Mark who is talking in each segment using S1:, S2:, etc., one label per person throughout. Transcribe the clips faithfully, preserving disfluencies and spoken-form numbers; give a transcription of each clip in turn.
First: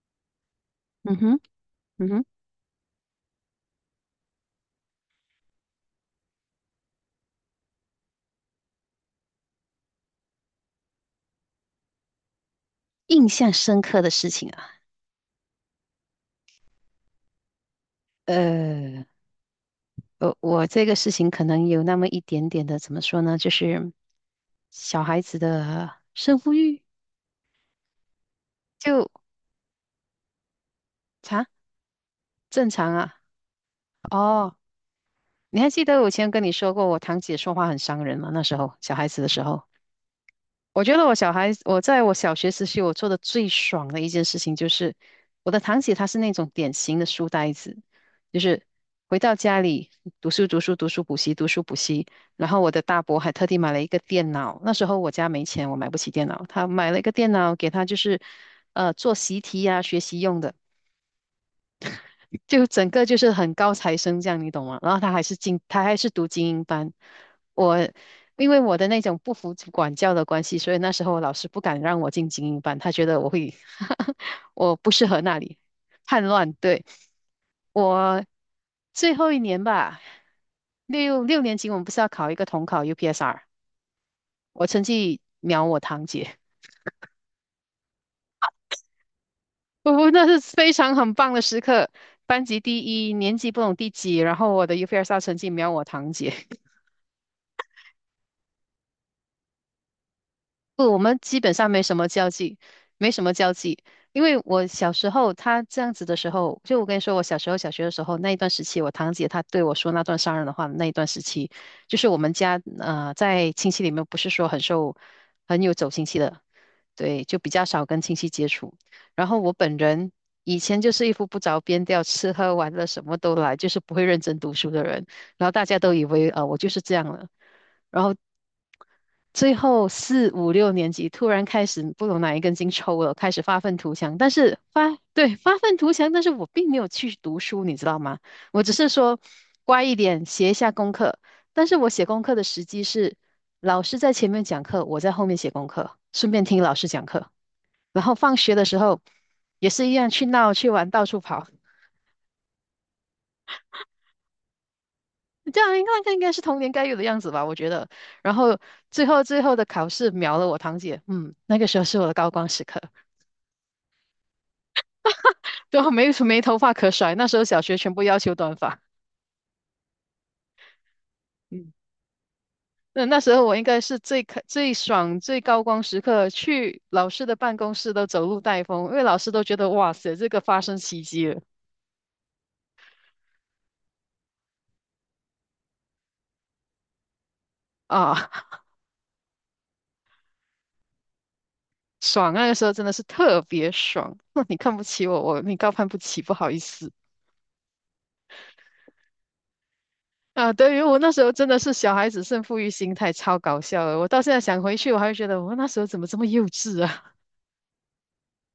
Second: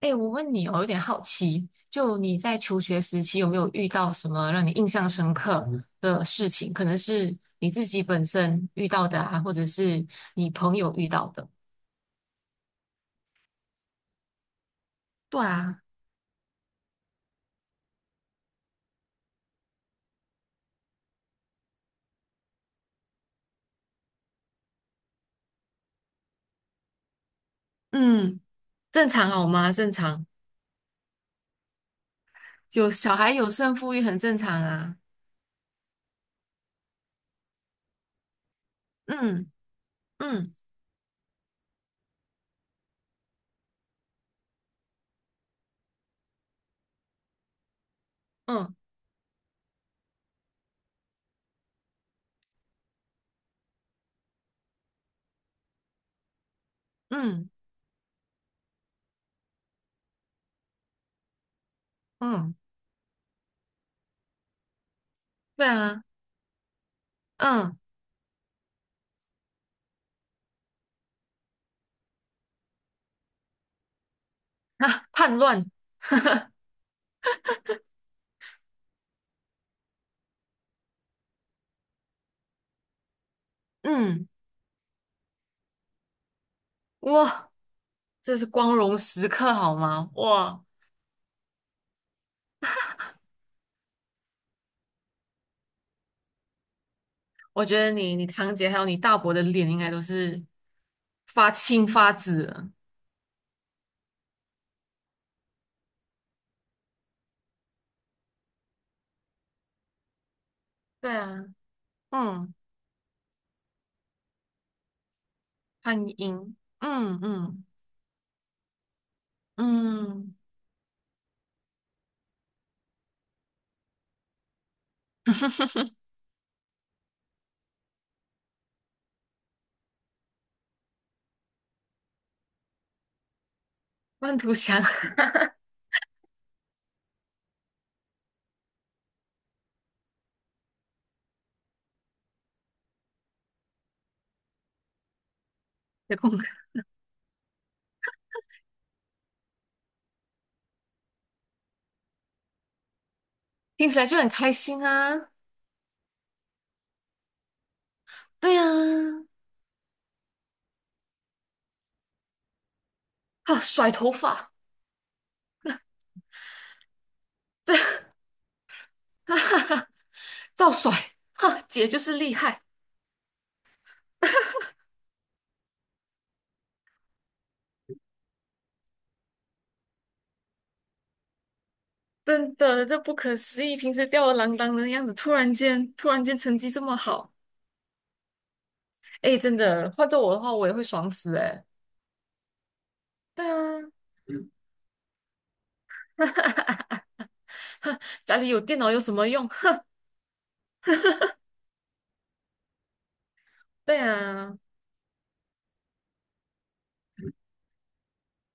S1: 哎，我问你哦，有点
S2: 嗯
S1: 好
S2: 哼，
S1: 奇，
S2: 嗯
S1: 就
S2: 哼，
S1: 你在求学时期有没有遇到什么让你印象深刻嗯的事情？可能是你自己本身遇到的啊，或者是你朋友遇到的。
S2: 印象深刻的事情啊，
S1: 对啊，
S2: 呃，我我这个事情可能有那么一点点的，怎么说呢，就是小孩子的胜负欲
S1: 嗯，正
S2: 就
S1: 常好吗？正常，
S2: 啊，正
S1: 有
S2: 常啊。
S1: 小孩有胜负欲很正
S2: 哦，
S1: 常啊。
S2: 你还记得我以前跟你说过，我堂姐说话很伤人吗？那时候小孩子的时
S1: 嗯
S2: 候。
S1: 嗯
S2: 我觉得我小孩，我在我小学时期，我做的最爽的一件事情就是，我的堂姐她是那种典型的书呆子，就是
S1: 嗯
S2: 回到家里读书读书读书补习读书补习，然后我的大伯还特地买了一个电脑，那时候我家没钱，我买不起电脑，他买了一个电
S1: 嗯
S2: 脑给他就是，呃，做习题呀、学习用的。
S1: 嗯，
S2: 就整个就是很高材生这样，你懂吗？然后他还是精，
S1: 对
S2: 他还
S1: 啊，
S2: 是读精英班。我
S1: 嗯
S2: 因为我的那种不服管教的关系，所以那时候老师不敢让我进精英班，他觉得我会，我不适
S1: 那
S2: 合
S1: 叛
S2: 那里，
S1: 乱，
S2: 叛乱。对，我最后一年吧，六六年级我们不是要考一个统考 U P S R，
S1: 嗯，
S2: 我成绩秒我堂姐。
S1: 哇，这是光荣时刻好
S2: 不
S1: 吗？
S2: 不，那是
S1: 哇，
S2: 非常很棒的时刻，班级第一，年级不懂第几，然后我的 U P S R 成绩秒我堂姐。
S1: 我觉得你、你堂姐还有你大伯的脸应该都是
S2: 不，我们基
S1: 发
S2: 本上没
S1: 青
S2: 什么
S1: 发
S2: 交
S1: 紫
S2: 际，
S1: 了。
S2: 没什么交际。因为我小时候他这样子的时候，就我跟你说，我小时候小学的时候那一段时期，我堂姐她对我说那段伤人的话的那一段
S1: 对
S2: 时
S1: 啊，
S2: 期，就是我们
S1: 嗯，
S2: 家呃在亲戚里面不是说很受很有走
S1: 潘
S2: 亲戚的，
S1: 英，嗯
S2: 对，就比较
S1: 嗯
S2: 少跟亲戚接触。然后我本人
S1: 嗯，
S2: 以前就是一副不着边调，吃喝玩乐什么都来，就是不会认真读书的人。然后大家都以为呃我就是这样了。然后最后四五六年级突然开始不懂哪一根筋抽了，开始发愤图强。但
S1: 万图
S2: 是
S1: 祥
S2: 发，对，发愤图强，但是我并没有去读书，你知道吗？我只是说乖一点，写一下功课。但是我写功课的时机是老师在前面讲课，我在后面写功课，
S1: 的
S2: 顺
S1: 功课
S2: 便听老师讲课。然后放学的时候也是一样去闹去玩，到处跑。
S1: 听起来就很开心啊。
S2: 这样应该应该是童年该有的样子吧，我觉得。然
S1: 对
S2: 后
S1: 啊，
S2: 最后最后的考试秒了我堂姐，嗯，那个时候是我的高光时刻。
S1: 啊，甩头发，
S2: 对啊，没没头发可甩。那时候小学全部要求短发，
S1: 照甩，哈，
S2: 嗯，
S1: 姐就是厉害，
S2: 那那时候我应该是最开最爽、最高光时刻，去老师的办公室都走路带风，因为老师都觉得哇塞，这个发生奇迹了
S1: 真的，这不可思议，平时吊儿郎当的样子，突然间突然间成绩这么好，
S2: 啊，
S1: 哎，真的，换做我的话，我也会爽死哎。
S2: 爽！那个时候真的是特
S1: 对
S2: 别
S1: 啊。
S2: 爽。那你看不起我，我你高攀不起，不好意思
S1: 家里有电脑有什么用？哼，
S2: 啊。对于我那时候真的是小孩子胜负欲心态，超搞笑的。
S1: 对
S2: 我到现在
S1: 啊，
S2: 想回去，我还会觉得我那时候怎么这么幼稚啊？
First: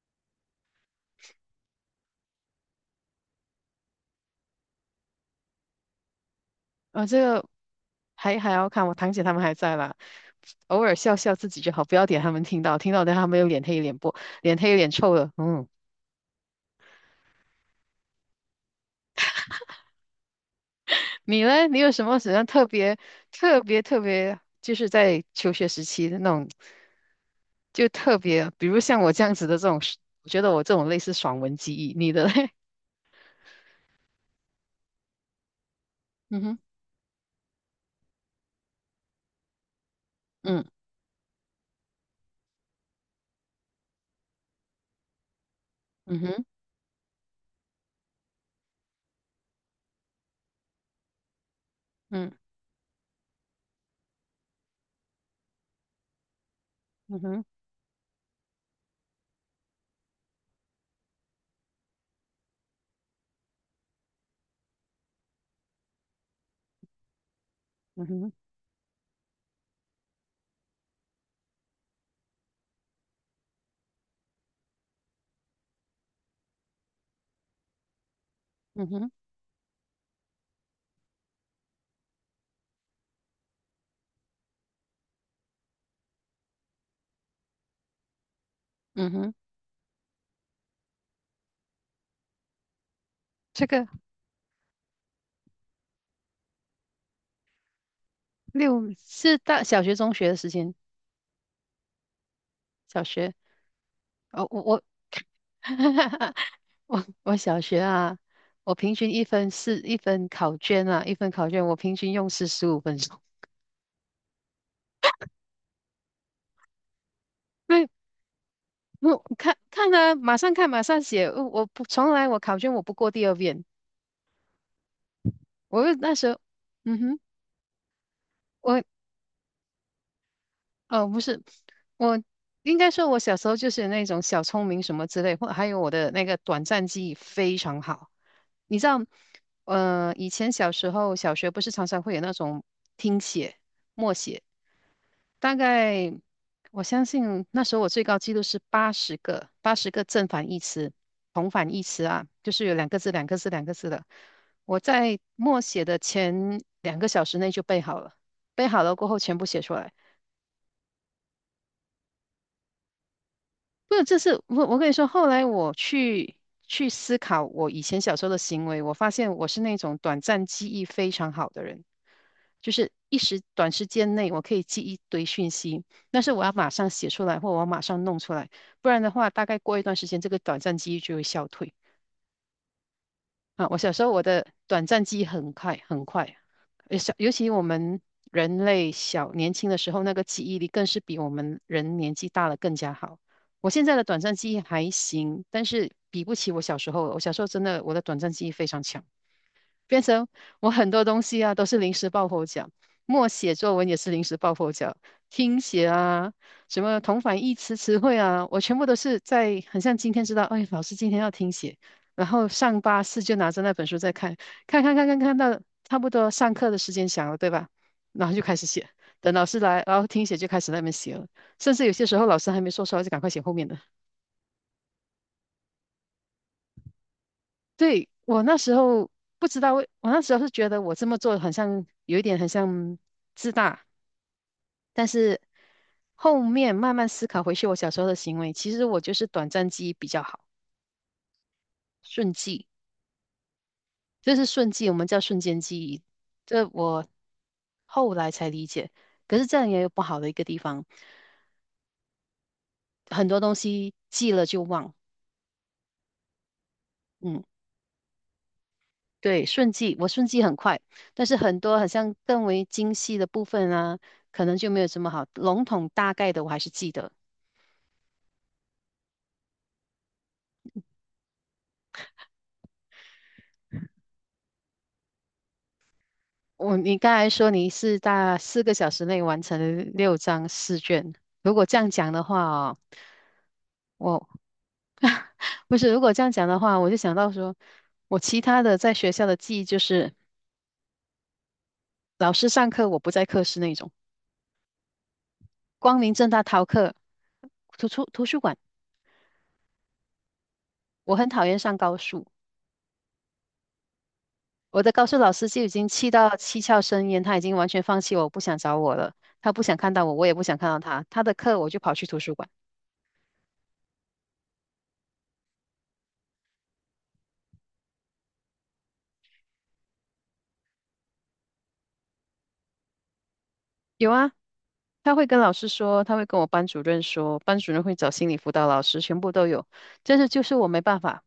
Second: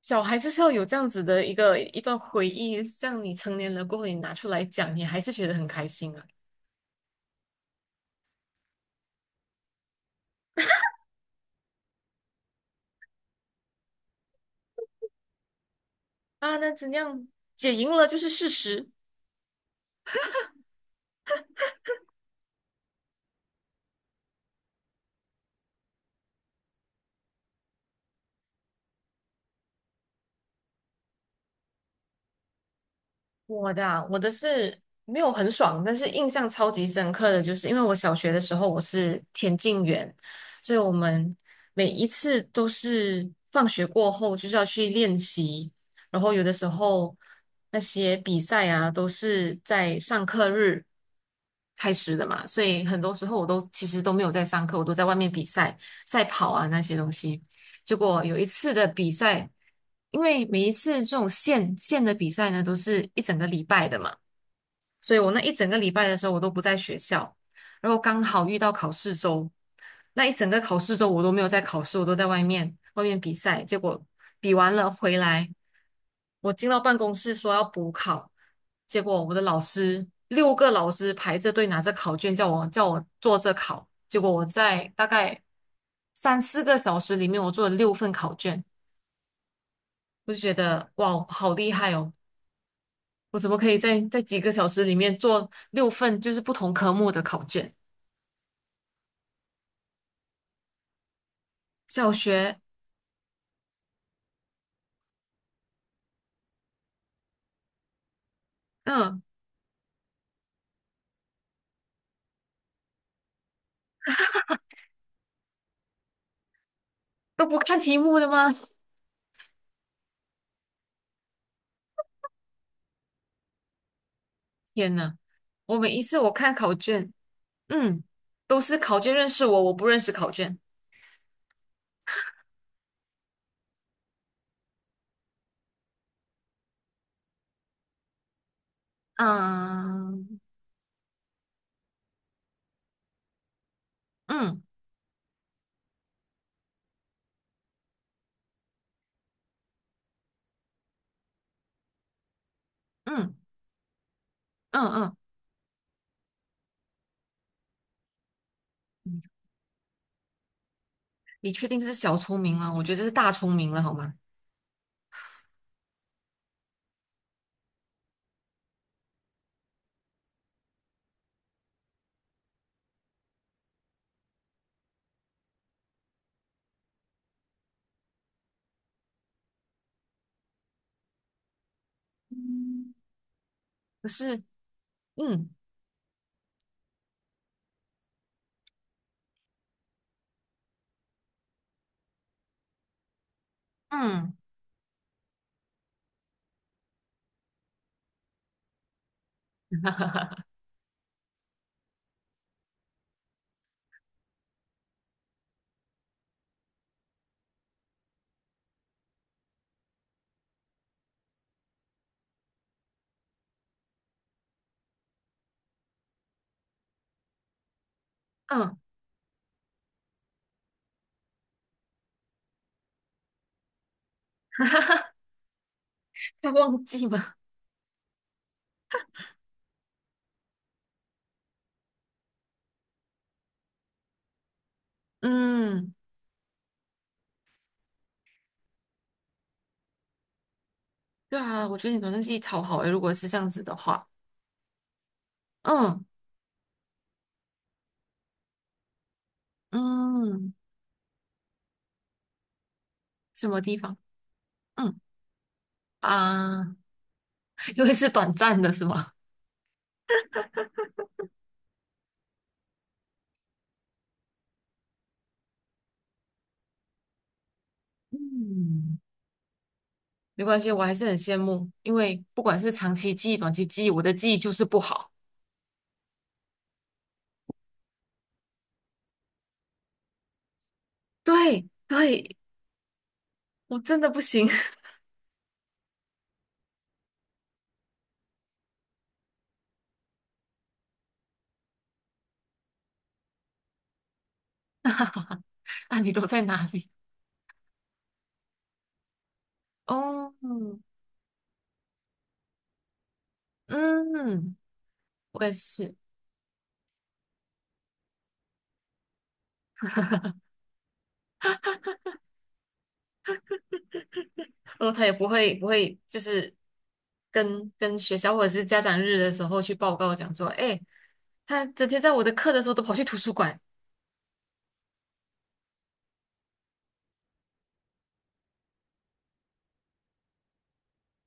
S1: 小孩就是要有这样子的一个一段回忆，像你成年了过后，你拿出来讲，你还是觉得很开心啊。
S2: 啊，这个还还要看我堂姐他们还在啦，偶尔笑笑自己就好，不要点他们听到，听到等他们又脸黑脸不脸黑脸臭了。嗯，
S1: 啊，那怎样？姐赢了就是事实。
S2: 你呢？你有什么什么特别特别特别，就是在求学时期的那种，就特别，比如像我这样子的这种，我觉得我这种类似爽文记忆，你的嘞？
S1: 我的啊我的是没有很爽，但是印
S2: 嗯
S1: 象
S2: 哼，
S1: 超级深刻的就是，因为我小学的时候我是田径员，
S2: 嗯
S1: 所以我们每一次都是放学过后就是要去练习，
S2: 嗯
S1: 然后有
S2: 哼，
S1: 的时候那些比赛啊都是在上课日开始的
S2: 嗯
S1: 嘛，所以很多时候我都其实都没有在上课，我都在外面比赛、赛跑啊那些东
S2: 嗯
S1: 西。
S2: 哼，
S1: 结果有一次的比赛，因为每一次这种县县的比赛呢，都是一整个礼拜的嘛，所以我那一整个礼拜的时候，我都不在学校，然后
S2: 嗯
S1: 刚
S2: 哼，
S1: 好遇到考试周，那一整个考试周我都没有在考试，我都在外面外面比赛。结果比完了回来，我进到办公室说要补考，
S2: 嗯
S1: 结
S2: 哼，
S1: 果我的老师六个老师排着队拿着考卷叫我叫我做着考，结果我在大概三四个小时里面，我做了六份考卷。
S2: 嗯哼，
S1: 我就觉得哇，我好厉害哦！我怎么
S2: 这
S1: 可以
S2: 个
S1: 在在几个小时里面做六份就是不同科目的考卷？
S2: 六是大小学中学的时间，
S1: 小学，
S2: 小学哦，我我。我我小学啊，我平均
S1: 嗯，
S2: 一分四一分考卷啊，一分考卷我平均用时十五分钟。
S1: 都不 看
S2: 对，
S1: 题目的吗？
S2: 我看看啊，马上看，马上写。呃我不从来我考卷我不过第二遍。
S1: 天呐，我
S2: 我
S1: 每
S2: 就
S1: 一
S2: 那
S1: 次
S2: 时
S1: 我
S2: 候，
S1: 看考
S2: 嗯
S1: 卷，
S2: 哼，
S1: 嗯，都是
S2: 我
S1: 考卷认识我，我不认识考卷。
S2: 哦不是，我应该说我小时候就是那种小聪明什么之类，或还有我的那个短暂记忆非常好。你知道，呃，
S1: 嗯
S2: 以前小时候小学不是常常会有那种听写、默写。
S1: 嗯
S2: 大概我相信那时候我最高记录是八十个，八十个正反义词、同反义词啊，就是有两个字、两
S1: 嗯
S2: 个字、两个字的。我
S1: 嗯嗯，
S2: 在默写的前两个小时内就背好了，背好了过后全部写出来。
S1: 你确定这是小聪明吗？我觉得这是大聪明了，好
S2: 不是，
S1: 吗？
S2: 这是我我跟你说，后来我去去思考我以前小时候的行为，我发现我是那种短暂记忆非常好的人，就是一时短时间内我可以记一堆讯息，但是我要马上写出来，或我要马上弄出来，不然的话，大概过一段时间，这个短暂记忆就会消退。啊，我小时
S1: 可
S2: 候我
S1: 是，
S2: 的短暂记忆
S1: 嗯
S2: 很快很快，呃小尤其我们人类小年轻的时候，那个记忆力更是比我们人年纪大了更加好。我现在的短
S1: 嗯
S2: 暂记忆还行，但是比不起我小时候了，我小时候真的我的短暂记忆非常强。变成我很多东西啊都是临时抱佛脚，默写作文也是临时抱佛脚，听写啊，什么同反义词词汇啊，我全部都是在很像今天知道，哎，老师今天要听写，然后上巴士就拿着那本书在看，看看看看看到差不多上课的时间响了，对吧？然后就开始
S1: 嗯，
S2: 写，等老师来，然后听写就开始在那边写了，甚至有些时候老师还没说出来就赶快写后面的。
S1: 他忘记吗？
S2: 对，我那时候不知道为，我那时候是觉得我这么做很像有一点很像自大，但是
S1: 嗯，
S2: 后面慢慢思考回去我小时候的行为，其实我就是短暂记忆比较好，
S1: 对啊，我觉得你短信
S2: 瞬
S1: 记忆超
S2: 记，
S1: 好诶，如果是这样子的话。
S2: 这是瞬记，我们叫瞬间记忆，
S1: 嗯
S2: 这我后来才理解。可是这样也有不好的一个
S1: 嗯，
S2: 地方，很多
S1: 什
S2: 东
S1: 么地
S2: 西
S1: 方？
S2: 记了就忘，
S1: 嗯啊，
S2: 嗯。
S1: 因为是短暂的，是吗？
S2: 对，顺记，我顺记很快，但是很多好像更为精细的部分啊，可能就没有这么好。笼统大概的我还是记得。
S1: 嗯，没关系，我还是很羡慕，因为不管是长期记忆、短期记忆，我的记忆就是不好。
S2: 我，你刚才说你是大四个小时内完成了六张试卷，如果
S1: 对
S2: 这样讲的
S1: 对，
S2: 话哦，
S1: 我真的不
S2: 我
S1: 行。
S2: 不是，如果这样讲的话，我就想到说，我其他的在学校的记忆就是老师上课我不在课室那种，光
S1: 啊，你
S2: 明
S1: 都
S2: 正大
S1: 在哪
S2: 逃
S1: 里？
S2: 课，图书图书馆，
S1: 哦，
S2: 我很讨厌上高数。
S1: 嗯，
S2: 我的高数老
S1: 我
S2: 师
S1: 也
S2: 就已经
S1: 是。
S2: 气到七窍生烟，他已经完全放弃我，不想找我了。他不想看到我，我也不想看到他。他的课我就跑去图书馆。
S1: 然后他也不会不会，就是跟跟学校或者是家长日的时候去报告讲说，哎，他整天在我的课的时候都跑去图书馆。
S2: 有啊，他会跟老师说，他会跟我班主任说，班主任会找心理辅导老师，全部都有。但是就是我没办法，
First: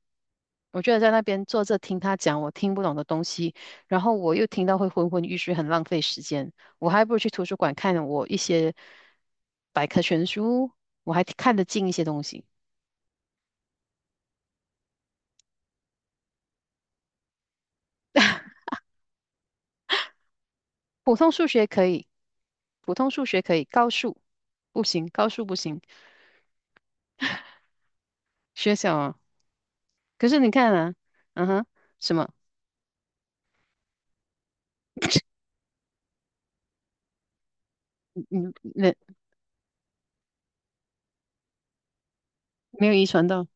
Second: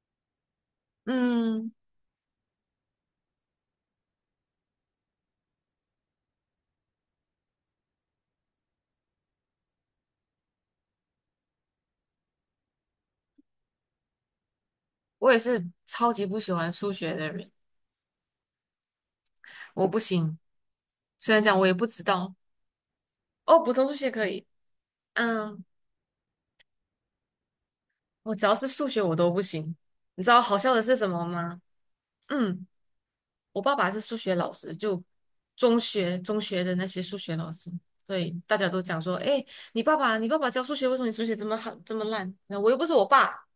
S2: 我觉得在那边坐
S1: 嗯。
S2: 着听他讲我听不懂的东西，然后我又听到会昏昏欲睡，很浪费时间。我还不如去图书馆看我一些百科全书，我还看得进一些东西。
S1: 我也是超级不喜欢数学的人，我不行。
S2: 普通
S1: 虽然
S2: 数
S1: 讲我
S2: 学
S1: 也不
S2: 可
S1: 知
S2: 以。
S1: 道，
S2: 普通数学可
S1: 哦，
S2: 以，
S1: 普通
S2: 高
S1: 数学
S2: 数
S1: 可以，
S2: 不行，高数不
S1: 嗯，
S2: 行，
S1: 我只要是
S2: 学
S1: 数
S2: 小
S1: 学我
S2: 啊。
S1: 都不行。你
S2: 可
S1: 知
S2: 是
S1: 道
S2: 你
S1: 好
S2: 看
S1: 笑的
S2: 啊，
S1: 是什么
S2: 嗯
S1: 吗？
S2: 哼，什么？
S1: 嗯，我爸爸是数学老师，就中学中学的那些数学老师，所以
S2: 嗯，
S1: 大家都
S2: 那
S1: 讲说，哎，你爸爸你爸爸教数学，为什么你数学这么好这么烂？那我又不
S2: 没有
S1: 是
S2: 遗
S1: 我
S2: 传
S1: 爸，
S2: 到，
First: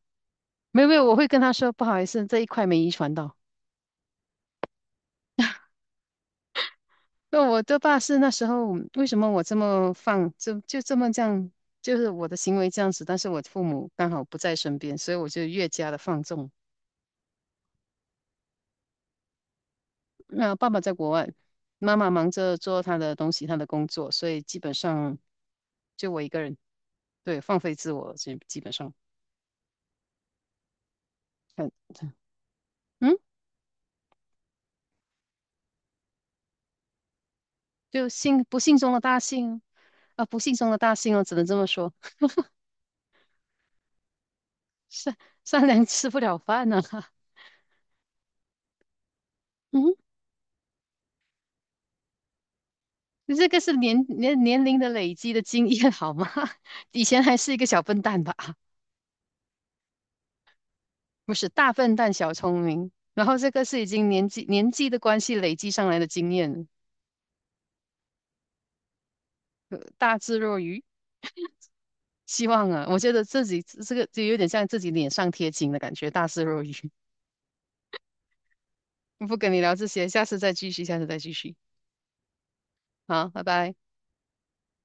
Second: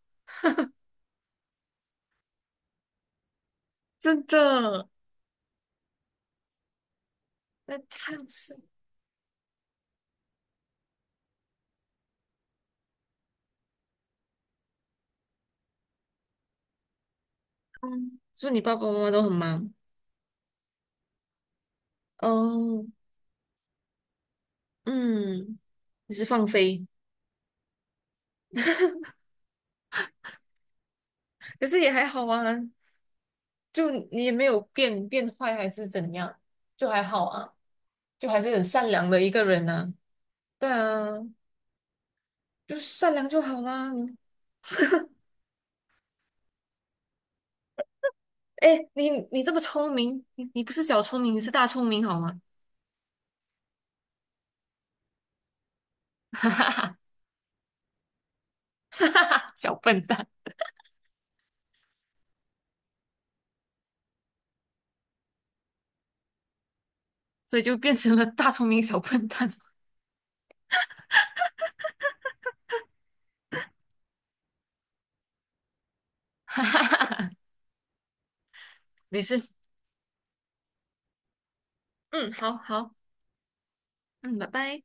S2: 没有没有，我会跟他说不好意思，这一块没遗传到。
S1: 真的。
S2: 那我
S1: 那
S2: 的爸
S1: 他
S2: 是那时
S1: 是，
S2: 候为什么我这么放，就就这么这样，就是我的行为这样子，但是我父母刚好不在身边，所以我就越加的放纵。
S1: 嗯，是不是你爸爸妈妈都很忙？
S2: 那爸爸在国外，妈妈忙着做
S1: 哦，
S2: 她的东西，她的工作，所以基本上
S1: 嗯，
S2: 就
S1: 你
S2: 我
S1: 是
S2: 一个
S1: 放
S2: 人，
S1: 飞。
S2: 对，放飞自我，基基本上。
S1: 可
S2: 很
S1: 是也还好啊，
S2: 嗯，
S1: 就你也没有变变坏还是怎样，就还好啊，
S2: 就
S1: 就还
S2: 幸
S1: 是
S2: 不
S1: 很
S2: 幸
S1: 善
S2: 中的
S1: 良
S2: 大
S1: 的一个
S2: 幸
S1: 人呢、
S2: 啊，不幸
S1: 对
S2: 中的大
S1: 啊，
S2: 幸哦，只能这么说。
S1: 就善良就好啦。
S2: 善善良吃不了饭呢、啊
S1: 哎，你你这么 聪
S2: 嗯，
S1: 明，你你不是小聪明，你是大聪明好吗？
S2: 这个是年年年龄的累积的经验好吗？以前还是一个小笨蛋吧，
S1: 哈哈哈，小笨蛋，
S2: 不是大笨蛋小聪明，然后这个是已经年纪年纪的关系累积上来的经验，
S1: 所以就变成了大聪明小笨蛋。
S2: 大智若愚。希望啊，我觉得自己这个就有点像自己脸上贴金的感觉，大智
S1: 哈
S2: 若愚。
S1: 哈哈，没
S2: 不
S1: 事，
S2: 跟你聊这些，下次再继续，下次再继续。
S1: 嗯，好好，
S2: 好，拜拜。
S1: 嗯，拜拜。